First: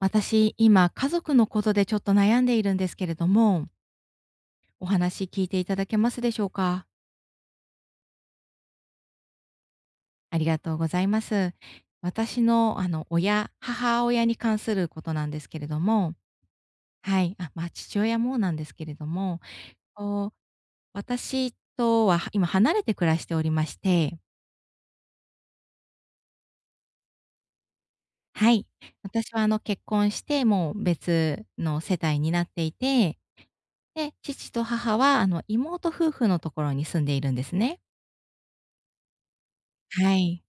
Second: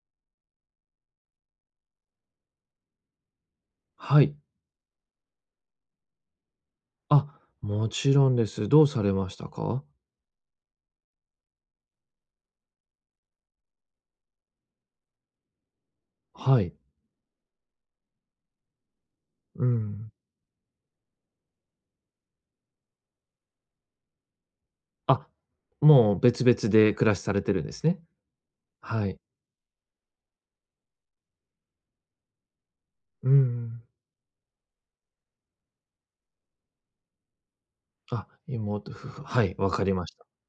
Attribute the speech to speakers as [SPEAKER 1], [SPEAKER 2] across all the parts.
[SPEAKER 1] 私、今、家族のことでちょっと悩んでいるんですけれども、
[SPEAKER 2] はい。
[SPEAKER 1] お話聞いていただけますでしょうか？
[SPEAKER 2] あ、もちろんです。どうされましたか？
[SPEAKER 1] ありがとうございます。私の、母親に関することなんですけれども、
[SPEAKER 2] はい。
[SPEAKER 1] はい、あ、父親もなんですけれども、
[SPEAKER 2] うん。
[SPEAKER 1] こう、私とは今離れて暮らしておりまして、
[SPEAKER 2] あ、もう別々で暮らしされてるんですね。
[SPEAKER 1] はい、
[SPEAKER 2] はい。
[SPEAKER 1] 私は、結婚して、もう別の世帯になっていて、
[SPEAKER 2] うん。
[SPEAKER 1] で、父と母は、妹夫婦のところに住んでいるんですね。
[SPEAKER 2] あ、妹夫婦。はい、わかりまし
[SPEAKER 1] は
[SPEAKER 2] た。
[SPEAKER 1] い。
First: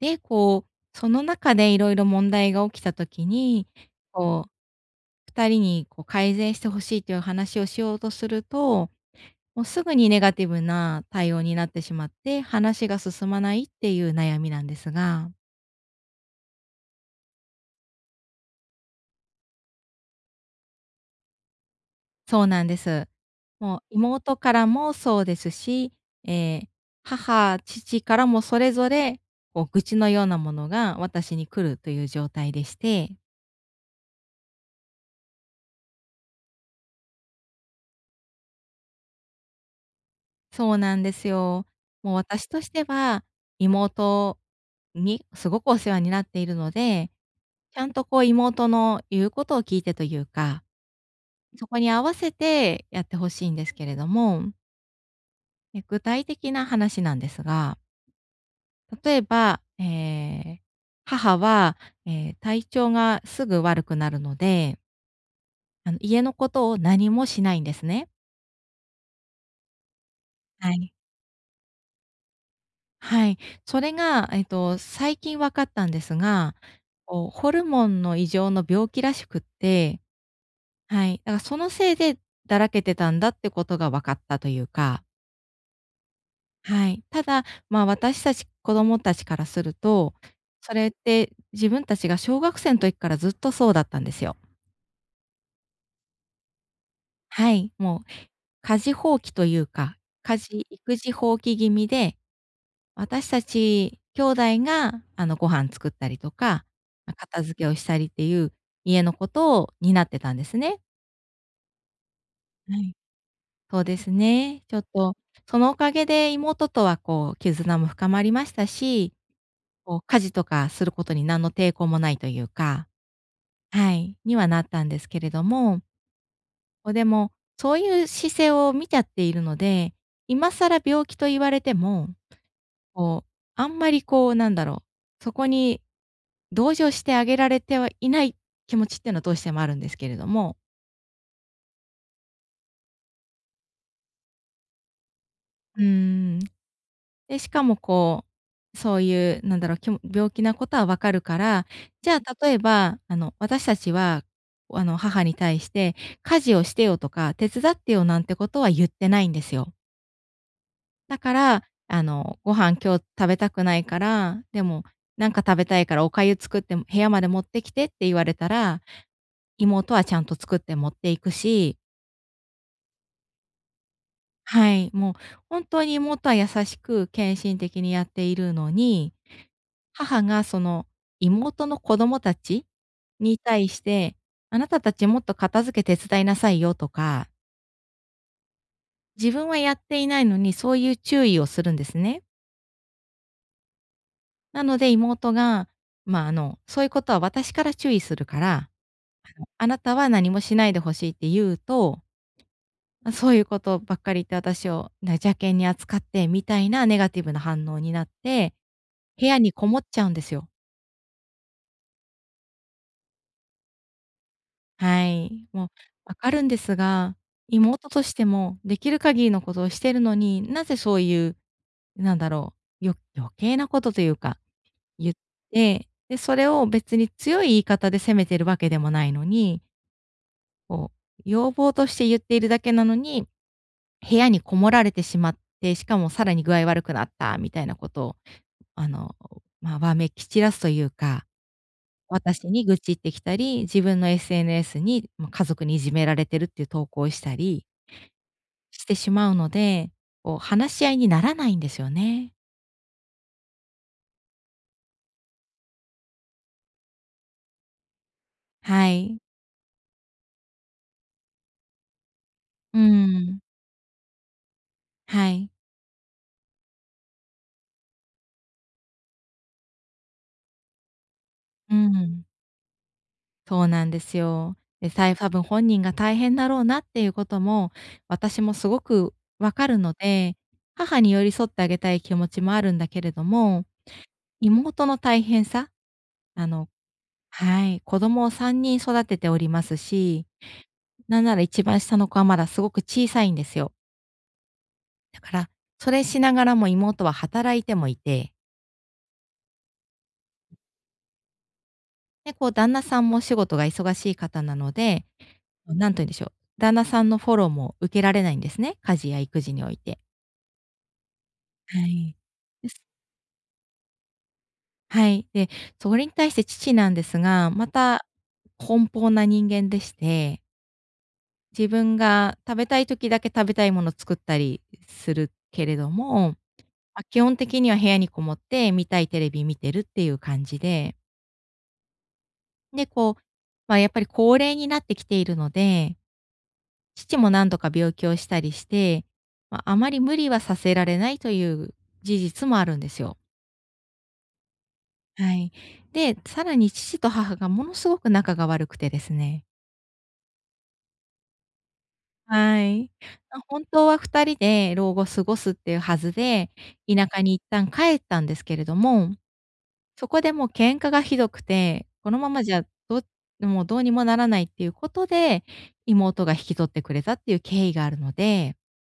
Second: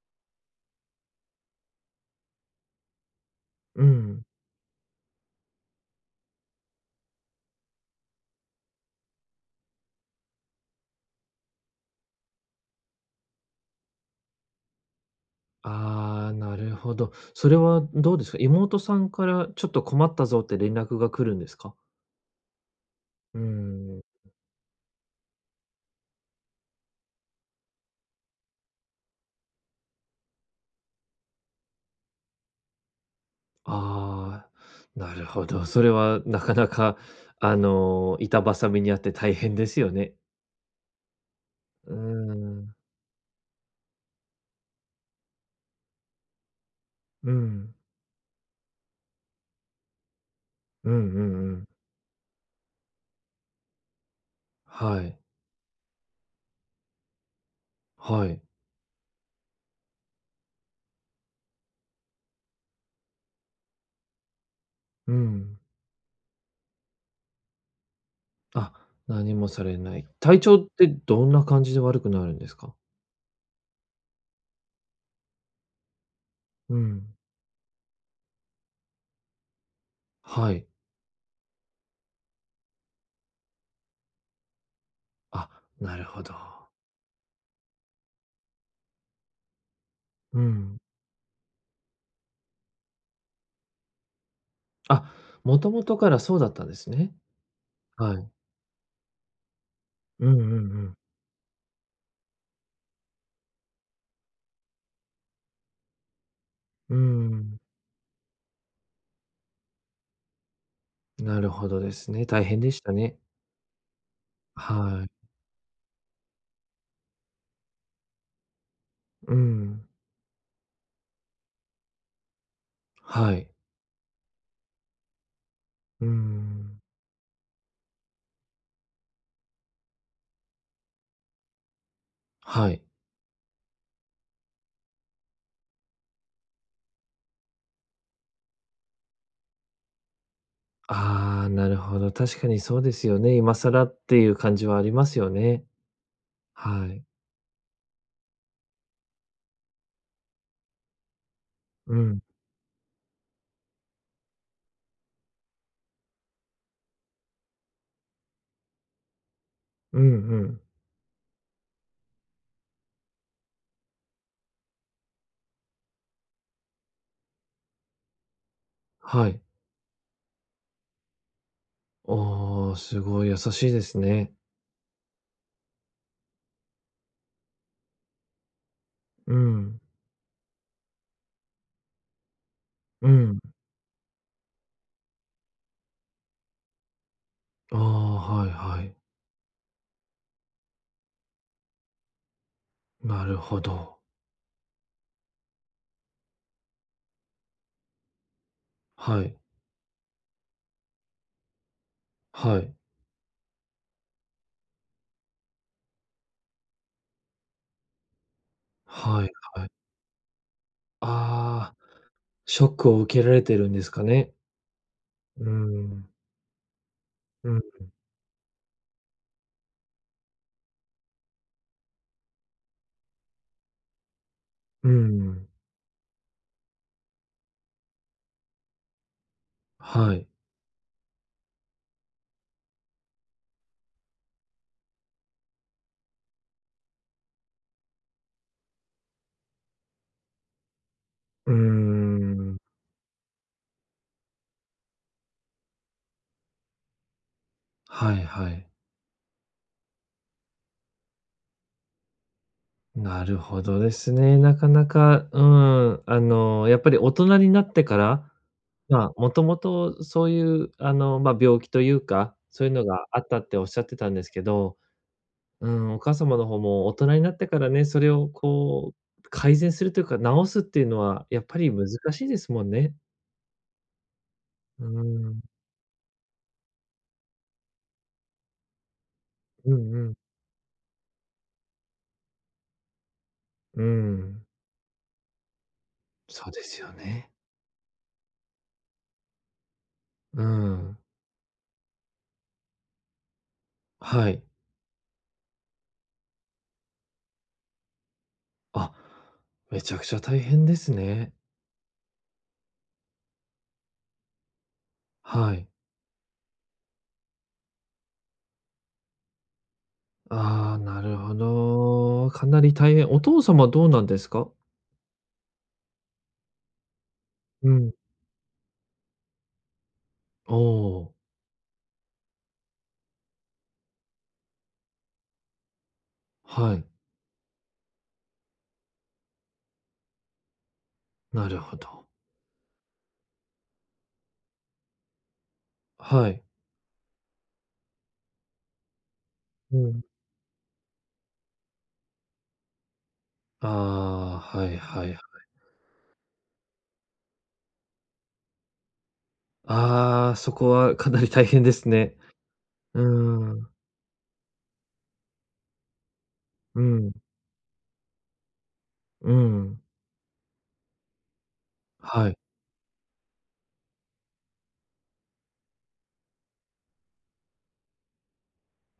[SPEAKER 1] で、その中でいろいろ問題が起きた時に、
[SPEAKER 2] うん。
[SPEAKER 1] 2人に改善してほしいという話をしようとすると、もうすぐにネガティブな対応になってしまって、話が進まないっていう悩みなんですが。
[SPEAKER 2] ああ、なるほど。それはどうですか？妹さんからちょっと困ったぞって連絡が来るんですか？
[SPEAKER 1] そうなんです。
[SPEAKER 2] うー
[SPEAKER 1] もう
[SPEAKER 2] ん。
[SPEAKER 1] 妹からもそうですし、ええ、母、父からもそれぞれ、愚痴のようなものが私に来るという状態でして。
[SPEAKER 2] ああ、なるほど。それはなかなか、あの、板挟みにあって大変ですよね。
[SPEAKER 1] そうなんですよ。
[SPEAKER 2] うー
[SPEAKER 1] もう私とし
[SPEAKER 2] ん。
[SPEAKER 1] ては、妹にすごくお世話になっているので、
[SPEAKER 2] うん。
[SPEAKER 1] ちゃんと妹の言うことを聞いてというか、
[SPEAKER 2] うんうんうん。
[SPEAKER 1] そこに合わせてやってほしいんですけれども、
[SPEAKER 2] はい。
[SPEAKER 1] 具体的な話なんですが、
[SPEAKER 2] はい。
[SPEAKER 1] 例えば、ー母は、体調がすぐ悪くなるので、
[SPEAKER 2] うん。
[SPEAKER 1] 家のことを何もしないんですね。
[SPEAKER 2] あ、何もされない。体調っ
[SPEAKER 1] は
[SPEAKER 2] て
[SPEAKER 1] い。
[SPEAKER 2] どんな感じで悪くなるんですか？
[SPEAKER 1] はい。それが、最近分かったんですが、
[SPEAKER 2] うん。
[SPEAKER 1] ホルモンの異常の病気らしくって、
[SPEAKER 2] はい。
[SPEAKER 1] はい。だからそのせいでだらけてたんだってことが分かったというか、
[SPEAKER 2] あ、なるほど。
[SPEAKER 1] はい。ただ、私たち子供たちからすると、
[SPEAKER 2] う
[SPEAKER 1] そ
[SPEAKER 2] ん。
[SPEAKER 1] れって自分たちが小学生の時からずっとそうだったんですよ。
[SPEAKER 2] あ、もともとからそうだったんですね。
[SPEAKER 1] はい。もう、
[SPEAKER 2] はい。
[SPEAKER 1] 家事放棄というか、
[SPEAKER 2] うんう
[SPEAKER 1] 家
[SPEAKER 2] んう
[SPEAKER 1] 事
[SPEAKER 2] ん。
[SPEAKER 1] 育児放棄気味で私たち兄弟が、ご飯作ったりとか、
[SPEAKER 2] うー
[SPEAKER 1] 片付
[SPEAKER 2] ん。
[SPEAKER 1] けをしたりっていう家のことを担ってたんですね。
[SPEAKER 2] なるほどですね。大変で
[SPEAKER 1] は
[SPEAKER 2] した
[SPEAKER 1] い。
[SPEAKER 2] ね。
[SPEAKER 1] そうですね。ちょっ
[SPEAKER 2] はい。
[SPEAKER 1] と、そのおかげで妹とは絆も深まりましたし、
[SPEAKER 2] うん。
[SPEAKER 1] 家事とかすることに何の抵抗もないというか、
[SPEAKER 2] はい。
[SPEAKER 1] はい、にはなったんですけれども、
[SPEAKER 2] うん。
[SPEAKER 1] でも、そういう姿勢を見ちゃっているので、今更病気と言われても、
[SPEAKER 2] はい。
[SPEAKER 1] こう、あんまりそこに同情してあげられてはいない気持ちっていうのはどうしてもあるんですけれども。
[SPEAKER 2] ああ、なるほど。確かにそうですよね。今更っていう感じはありますよね。
[SPEAKER 1] うーん。
[SPEAKER 2] はい。
[SPEAKER 1] で、しかもそういう病気なことはわかるから、
[SPEAKER 2] う
[SPEAKER 1] じ
[SPEAKER 2] ん。
[SPEAKER 1] ゃあ例えば、私たちは、母に対して、「家事をしてよ」とか「手伝ってよ」なんてことは言ってないんですよ。
[SPEAKER 2] うんうん。
[SPEAKER 1] だから、「ご飯今日食べたくないから、でも、なんか食べたいからお粥作って部屋まで持ってきて」って言われたら、
[SPEAKER 2] はい。
[SPEAKER 1] 妹はちゃんと作って持っていくし。
[SPEAKER 2] ああ、すごい優しいですね。
[SPEAKER 1] はい、もう本当に元は優しく献身的にやっているのに、
[SPEAKER 2] うん、
[SPEAKER 1] 母がその妹の子供たち
[SPEAKER 2] うん。
[SPEAKER 1] に対して、あなたたちもっと片付け手伝いなさいよとか、
[SPEAKER 2] ああ、はいはい。
[SPEAKER 1] 自分はやっていないのにそういう注意をするんですね。
[SPEAKER 2] なるほど。
[SPEAKER 1] なので妹が、そういうことは私から注意するから、
[SPEAKER 2] はい、
[SPEAKER 1] あなたは何もしないでほしいって言うと、
[SPEAKER 2] はい、
[SPEAKER 1] そういうことばっかり言って私を邪険に扱ってみたいなネガティブな反応になって、
[SPEAKER 2] は
[SPEAKER 1] 部
[SPEAKER 2] い
[SPEAKER 1] 屋に
[SPEAKER 2] は
[SPEAKER 1] こ
[SPEAKER 2] い。
[SPEAKER 1] もっちゃうんですよ。
[SPEAKER 2] ああ、ショックを受けられてるんですかね。
[SPEAKER 1] はい。
[SPEAKER 2] う
[SPEAKER 1] もう
[SPEAKER 2] ん、
[SPEAKER 1] わかるんですが、
[SPEAKER 2] うん、
[SPEAKER 1] 妹としてもできる限りのことをしてるのに、なぜそういう、なんだろ余計なことというか、
[SPEAKER 2] う
[SPEAKER 1] 言っ
[SPEAKER 2] ん。
[SPEAKER 1] て、で、それを別に強い言い方で責めてるわけでもないのに、
[SPEAKER 2] はい。
[SPEAKER 1] こう、要望として言っているだけなのに、部屋にこもられてしまって、しかもさらに具合悪くなったみたいなことを、あの、わめき散らすというか、
[SPEAKER 2] うー
[SPEAKER 1] 私に
[SPEAKER 2] ん。
[SPEAKER 1] 愚痴ってきたり、自分の SNS に、家族にいじめられてるっていう投稿をしたり
[SPEAKER 2] はいはい。
[SPEAKER 1] してしまうので、話し合いにならないんですよね。
[SPEAKER 2] なるほどですね。なかなか、うん、あの、やっぱり大人になってから、
[SPEAKER 1] は
[SPEAKER 2] ま
[SPEAKER 1] い。
[SPEAKER 2] あ、もともとそういう、あの、まあ、病気というか、そういう
[SPEAKER 1] う
[SPEAKER 2] のがあった
[SPEAKER 1] ん。
[SPEAKER 2] っておっしゃってたんですけど。
[SPEAKER 1] はい。
[SPEAKER 2] うん、お母様の方も大人になってからね、それをこう改善するというか、直すっていうのはやっぱり
[SPEAKER 1] う
[SPEAKER 2] 難し
[SPEAKER 1] ん。
[SPEAKER 2] いですもんね。
[SPEAKER 1] そうなんですよ。
[SPEAKER 2] う
[SPEAKER 1] で、多
[SPEAKER 2] ん。
[SPEAKER 1] 分本人が大変だろうなっていうことも、私もすごくわか
[SPEAKER 2] う
[SPEAKER 1] るの
[SPEAKER 2] んうん。
[SPEAKER 1] で、母に寄り添ってあげたい気持ちもあるんだけれども、
[SPEAKER 2] うん。
[SPEAKER 1] 妹の大変さ、
[SPEAKER 2] そ
[SPEAKER 1] あ
[SPEAKER 2] うで
[SPEAKER 1] の
[SPEAKER 2] すよね。
[SPEAKER 1] はい、子供を3人育てておりますし。
[SPEAKER 2] うん。
[SPEAKER 1] なんなら一番下の子はまだすごく小さいんですよ。
[SPEAKER 2] はい。
[SPEAKER 1] だから、それしながらも妹は働いてもいて、
[SPEAKER 2] あ、めちゃくちゃ大変ですね。
[SPEAKER 1] で、旦那さんもお仕事が忙しい方なので、
[SPEAKER 2] はい。
[SPEAKER 1] 何と言うんでしょう、旦那さんのフォローも受けられないんですね、家事や育児において。
[SPEAKER 2] ああ、なるほ
[SPEAKER 1] はい。
[SPEAKER 2] ど。かな
[SPEAKER 1] で
[SPEAKER 2] り
[SPEAKER 1] す。
[SPEAKER 2] 大変。お父様どうなんですか？
[SPEAKER 1] はい。で、それに対して父なんですが、
[SPEAKER 2] う
[SPEAKER 1] ま
[SPEAKER 2] ん。
[SPEAKER 1] た奔放な人間でして、
[SPEAKER 2] おお、
[SPEAKER 1] 自分が食べたい時だけ食べたいもの作ったりするけれども、
[SPEAKER 2] はい。
[SPEAKER 1] 基本的には部屋にこもって、見たいテレビ見てるっていう感じで、
[SPEAKER 2] なるほど。
[SPEAKER 1] で、やっぱり高齢になってきているので、
[SPEAKER 2] はい。
[SPEAKER 1] 父も何度か病気をしたりして、
[SPEAKER 2] う
[SPEAKER 1] あま
[SPEAKER 2] ん。
[SPEAKER 1] り無理はさせられないという事実もあるんですよ。
[SPEAKER 2] ああ、はいはいはい。
[SPEAKER 1] はい。で、さらに父と母がものすごく仲が悪くてですね。
[SPEAKER 2] ああ、そこはかなり大変ですね。
[SPEAKER 1] はい。
[SPEAKER 2] う
[SPEAKER 1] あ、
[SPEAKER 2] ー
[SPEAKER 1] 本
[SPEAKER 2] ん、
[SPEAKER 1] 当は2人で老後過ごすっていうはずで、
[SPEAKER 2] う
[SPEAKER 1] 田
[SPEAKER 2] ん、
[SPEAKER 1] 舎に一旦帰ったんですけれども、
[SPEAKER 2] うん。
[SPEAKER 1] そこでもう喧嘩がひどくて、この
[SPEAKER 2] は
[SPEAKER 1] ま
[SPEAKER 2] い。
[SPEAKER 1] まじゃ、どもうどうにもならないっていうことで、妹が引き取ってくれたっていう経緯があるので、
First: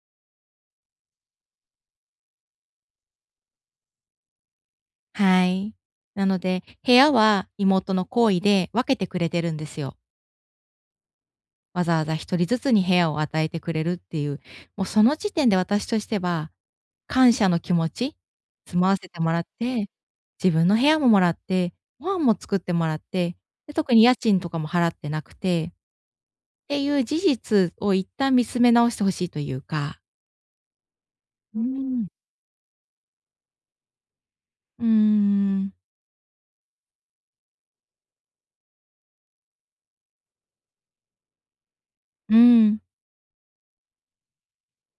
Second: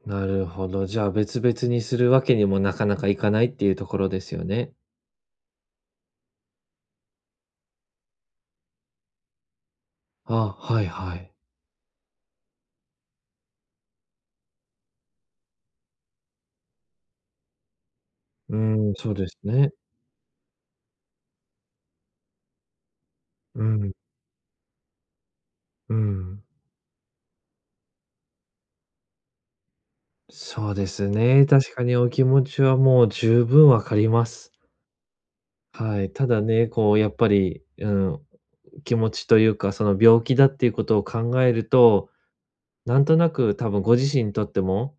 [SPEAKER 2] なるほど。じゃあ、別々にするわけにもなかなかいかないっていうところですよね。
[SPEAKER 1] はい。なので、部屋は妹の好意で分けてくれてるんですよ。
[SPEAKER 2] あ、はいはい。
[SPEAKER 1] わざわざ一人ずつに部屋を与えてくれるっていう、もうその時点で私としては、感謝の気持ち、
[SPEAKER 2] う
[SPEAKER 1] 住ま
[SPEAKER 2] ーん、
[SPEAKER 1] わせ
[SPEAKER 2] そう
[SPEAKER 1] て
[SPEAKER 2] で
[SPEAKER 1] も
[SPEAKER 2] す
[SPEAKER 1] らっ
[SPEAKER 2] ね。
[SPEAKER 1] て、自分の部屋ももらって、ご飯も作ってもらって、
[SPEAKER 2] う
[SPEAKER 1] で、
[SPEAKER 2] ん、
[SPEAKER 1] 特に家賃とかも払ってなくて
[SPEAKER 2] うん。
[SPEAKER 1] ていう事実を一旦見つめ直して欲しいというか。
[SPEAKER 2] そうですね。
[SPEAKER 1] うー
[SPEAKER 2] 確かに
[SPEAKER 1] ん。
[SPEAKER 2] お気持ちはもう十分わかります。
[SPEAKER 1] うーん。
[SPEAKER 2] はい。ただね、こうやっぱり、うん、気持ちというか、その病気だっていうことを考えると、
[SPEAKER 1] うん。
[SPEAKER 2] なんとなく多分ご自身にとっても、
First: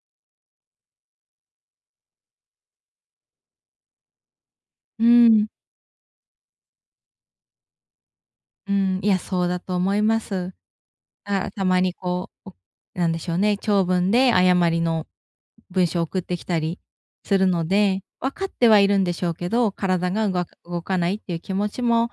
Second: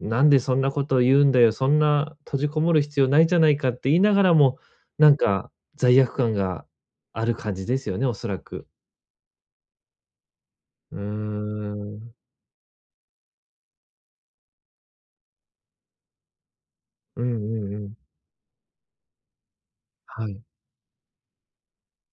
[SPEAKER 2] なんでそんなことを言うんだよ、そんな閉じこもる必要ないじゃないかって言いながらも、
[SPEAKER 1] う
[SPEAKER 2] なん
[SPEAKER 1] ん。
[SPEAKER 2] か罪悪感がある感じですよね、おそらく。
[SPEAKER 1] うん。いや、そうだと思います。
[SPEAKER 2] うー
[SPEAKER 1] だからたまに
[SPEAKER 2] ん。
[SPEAKER 1] なんでしょうね、長文で誤りの文章を送ってきたり
[SPEAKER 2] うん
[SPEAKER 1] す
[SPEAKER 2] う
[SPEAKER 1] るの
[SPEAKER 2] んうん。
[SPEAKER 1] で、分かってはいるんでしょうけど、体が
[SPEAKER 2] は
[SPEAKER 1] う
[SPEAKER 2] い。
[SPEAKER 1] が動かないっていう気持ちも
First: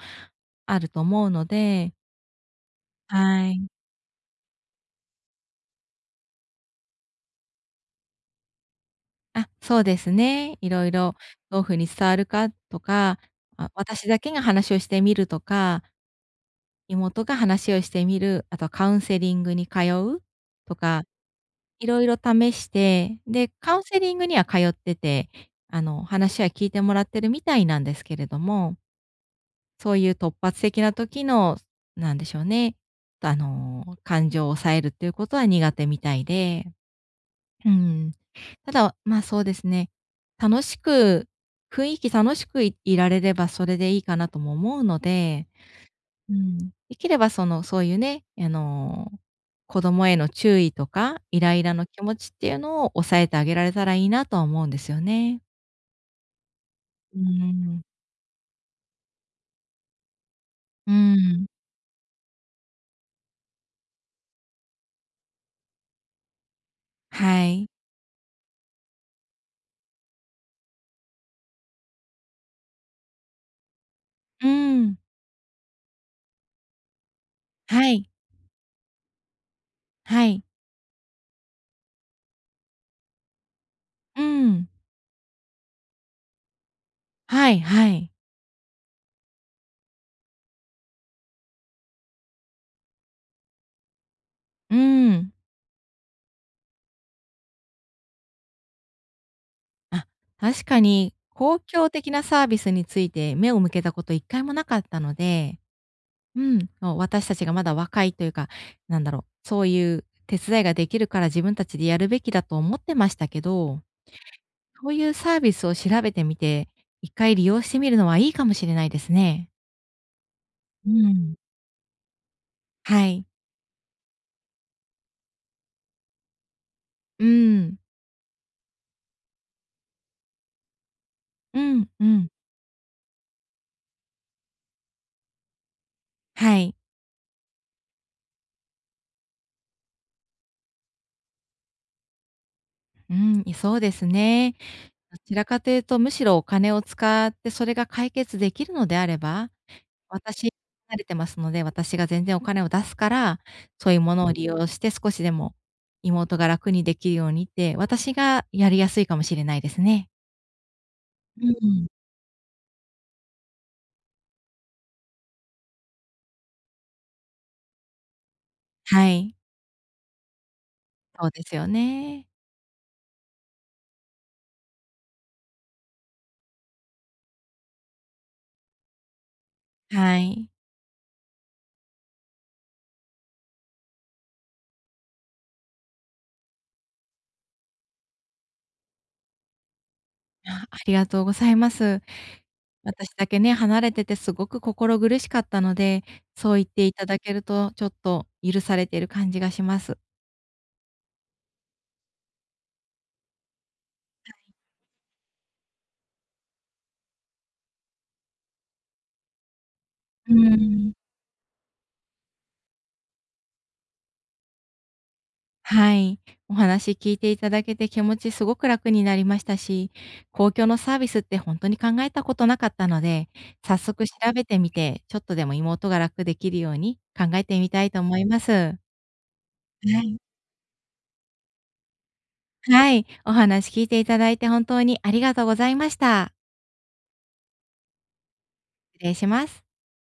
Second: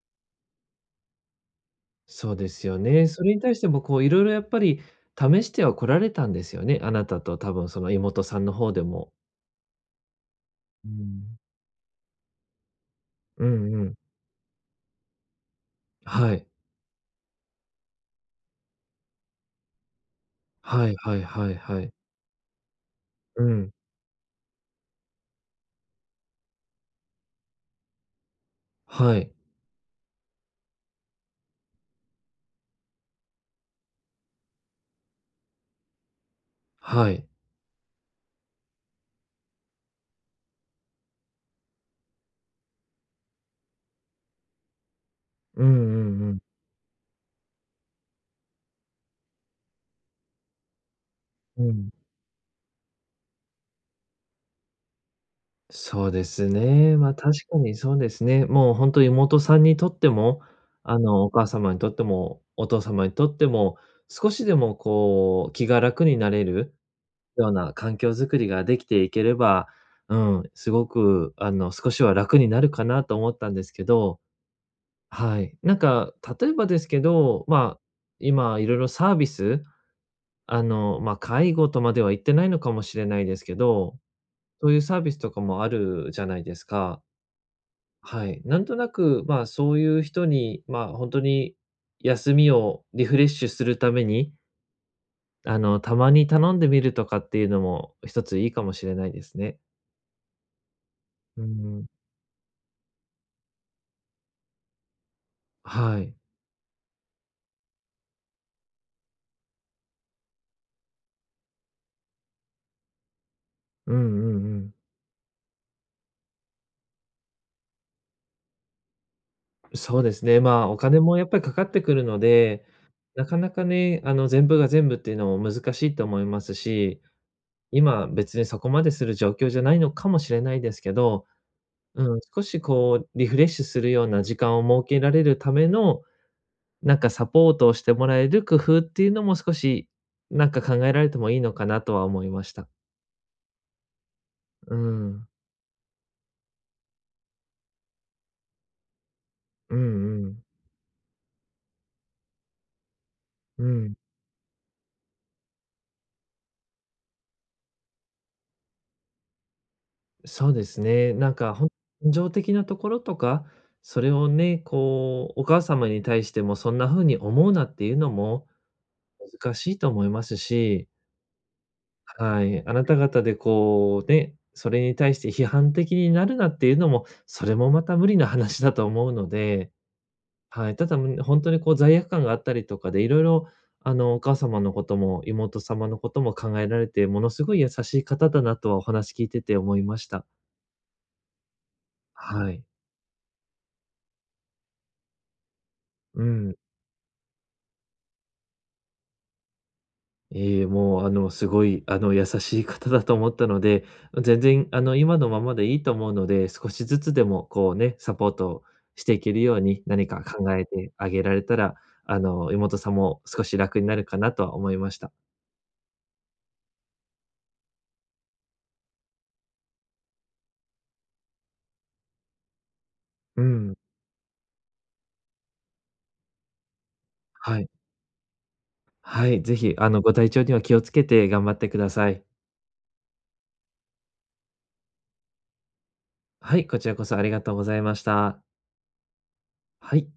[SPEAKER 1] あると思うので、
[SPEAKER 2] そうですよね。それに
[SPEAKER 1] は
[SPEAKER 2] 対し
[SPEAKER 1] い。
[SPEAKER 2] てもこういろいろやっぱり試しては来られたんですよね。あなたと多分その妹さんの方でも。
[SPEAKER 1] あ、そうですね。
[SPEAKER 2] う
[SPEAKER 1] 色々
[SPEAKER 2] ん。
[SPEAKER 1] どう風に伝わるかとか、
[SPEAKER 2] う
[SPEAKER 1] あ、
[SPEAKER 2] んうん。
[SPEAKER 1] 私だけが話をしてみるとか
[SPEAKER 2] はい。
[SPEAKER 1] 妹が話をしてみる、あとはカウンセリングに通うと
[SPEAKER 2] はい
[SPEAKER 1] か、
[SPEAKER 2] はいはいは
[SPEAKER 1] い
[SPEAKER 2] い。
[SPEAKER 1] ろいろ試して、
[SPEAKER 2] う
[SPEAKER 1] で、
[SPEAKER 2] ん。
[SPEAKER 1] カウンセリングには通ってて、話は聞いてもらってるみたいなんですけれども、
[SPEAKER 2] はい。
[SPEAKER 1] そういう突発的な時の、なんでしょうね、感情を抑えるっていうことは苦手みたいで、
[SPEAKER 2] はい。
[SPEAKER 1] うん。ただ、そうですね、楽しく、雰囲気楽しくいいられればそれでいいかなとも思うので、
[SPEAKER 2] うんうん
[SPEAKER 1] う
[SPEAKER 2] うん。
[SPEAKER 1] ん、できればそういうね、子供への注意とか、イライ
[SPEAKER 2] う
[SPEAKER 1] ラの
[SPEAKER 2] ん。
[SPEAKER 1] 気持ちっていうのを抑えてあげられたらいいなとは思うんですよね。
[SPEAKER 2] そうですね。ま、
[SPEAKER 1] うー
[SPEAKER 2] 確かに
[SPEAKER 1] ん。
[SPEAKER 2] そうですね。もう本当妹さんにとっても、
[SPEAKER 1] う
[SPEAKER 2] あ
[SPEAKER 1] ー
[SPEAKER 2] の、お
[SPEAKER 1] ん。
[SPEAKER 2] 母様にとっても、お父様にとっても、少しでもこう、気が楽になれる
[SPEAKER 1] は
[SPEAKER 2] よう
[SPEAKER 1] い。
[SPEAKER 2] な環境づくりができていければ、うん、すごくあの、少しは楽になるかなと思ったんですけど、
[SPEAKER 1] うーん。
[SPEAKER 2] はい。なんか、例えばですけど、まあ、
[SPEAKER 1] はい。
[SPEAKER 2] 今いろいろサービス、
[SPEAKER 1] はい。
[SPEAKER 2] あの、まあ、介護とまでは言ってないのかもしれないですけど、
[SPEAKER 1] うーん。
[SPEAKER 2] そういうサービスとかもあるじゃないですか。
[SPEAKER 1] はいはい。
[SPEAKER 2] はい、なんとなく、まあ、そういう人に、まあ、本当に休みをリフレッシュするために、
[SPEAKER 1] うーん。
[SPEAKER 2] あの、たまに頼んでみるとかっていうのも一ついいかもしれないですね。
[SPEAKER 1] あ、確かに
[SPEAKER 2] う
[SPEAKER 1] 公
[SPEAKER 2] ん、
[SPEAKER 1] 共的なサービスについて目を向けたこと一回もなかったので。
[SPEAKER 2] はい。
[SPEAKER 1] うん、もう私たちがまだ若いというか、そういう手伝いができるから自分たちでやるべきだと思ってましたけど、
[SPEAKER 2] うんうんうん。
[SPEAKER 1] そういうサービスを調べてみて、一回利用してみるのはいいかもしれないですね。
[SPEAKER 2] そうですね、まあ、お
[SPEAKER 1] う
[SPEAKER 2] 金もやっ
[SPEAKER 1] ん。
[SPEAKER 2] ぱりかかってくるので、
[SPEAKER 1] は
[SPEAKER 2] な
[SPEAKER 1] い。
[SPEAKER 2] かなかね、あの、全部が全部っていうのも難しいと思いますし、
[SPEAKER 1] うん。
[SPEAKER 2] 今別にそこまでする状況じゃないのかもしれないですけど、
[SPEAKER 1] うん、う
[SPEAKER 2] うん、
[SPEAKER 1] ん。
[SPEAKER 2] 少しこうリフレッシュするような時間を設けられるための
[SPEAKER 1] はい。
[SPEAKER 2] なんかサポートをしてもらえる工夫っていうのも少し、なんか考えられてもいいのかなとは思いました。
[SPEAKER 1] うん、そうですね。
[SPEAKER 2] う
[SPEAKER 1] ど
[SPEAKER 2] ん。
[SPEAKER 1] ちらかというと、むしろお金を使ってそれが解決できるのであれば、
[SPEAKER 2] うんうん。
[SPEAKER 1] 私離れてますので、私が全然お金を出すから、
[SPEAKER 2] う
[SPEAKER 1] そう
[SPEAKER 2] ん。
[SPEAKER 1] いうものを利用して少しでも妹が楽にできるようにって、私がやりやすいかもしれないですね。
[SPEAKER 2] そうですね。なん
[SPEAKER 1] う
[SPEAKER 2] か
[SPEAKER 1] ん。
[SPEAKER 2] 感情的なところとか、それをね、こう、お母様に対してもそんな風に思うなっていうのも
[SPEAKER 1] はい、
[SPEAKER 2] 難しいと思いますし、
[SPEAKER 1] そうですよね。
[SPEAKER 2] はい。あなた方でこうね、それに対して批判的になるなっていうのも、それもまた無理な話だと思うので。
[SPEAKER 1] はい。
[SPEAKER 2] はい、ただ、ほんとにこう罪悪感があったりとかで、いろいろ、あの、お母様のことも妹様のことも考えられて、ものすごい優しい方だなとはお話聞いてて思いました。
[SPEAKER 1] あ、ありがとうございます。
[SPEAKER 2] はい。
[SPEAKER 1] 私だけね、離れててすごく心苦しかったので、
[SPEAKER 2] う
[SPEAKER 1] そ
[SPEAKER 2] ん。
[SPEAKER 1] う言っていただけるとちょっと許されている感じがします。
[SPEAKER 2] ええ、もう、あの、すごい、あの、優しい方だと思ったので、全然、あの、今のままでいいと思うので、少しずつでもこうね、サポートしていけるように、何か
[SPEAKER 1] う
[SPEAKER 2] 考えて
[SPEAKER 1] ん。
[SPEAKER 2] あげられたら、あの、妹さんも少し楽になるかなとは思いました。
[SPEAKER 1] はい。お話聞いていただけて気持ちすごく楽になりましたし、公共のサービスって本当に考えたことなかったので、
[SPEAKER 2] うん、
[SPEAKER 1] 早速調べてみて、ちょっとでも妹が楽できるように考え
[SPEAKER 2] は
[SPEAKER 1] て
[SPEAKER 2] い。
[SPEAKER 1] みたいと思います。
[SPEAKER 2] はい、ぜひ、あの、
[SPEAKER 1] は
[SPEAKER 2] ご
[SPEAKER 1] い。
[SPEAKER 2] 体調には気をつけて頑張ってください。
[SPEAKER 1] はい。お話聞いていただいて本当にありがとうございました。
[SPEAKER 2] はい、こちらこそありがとうございました。
[SPEAKER 1] 失礼します。
[SPEAKER 2] はい。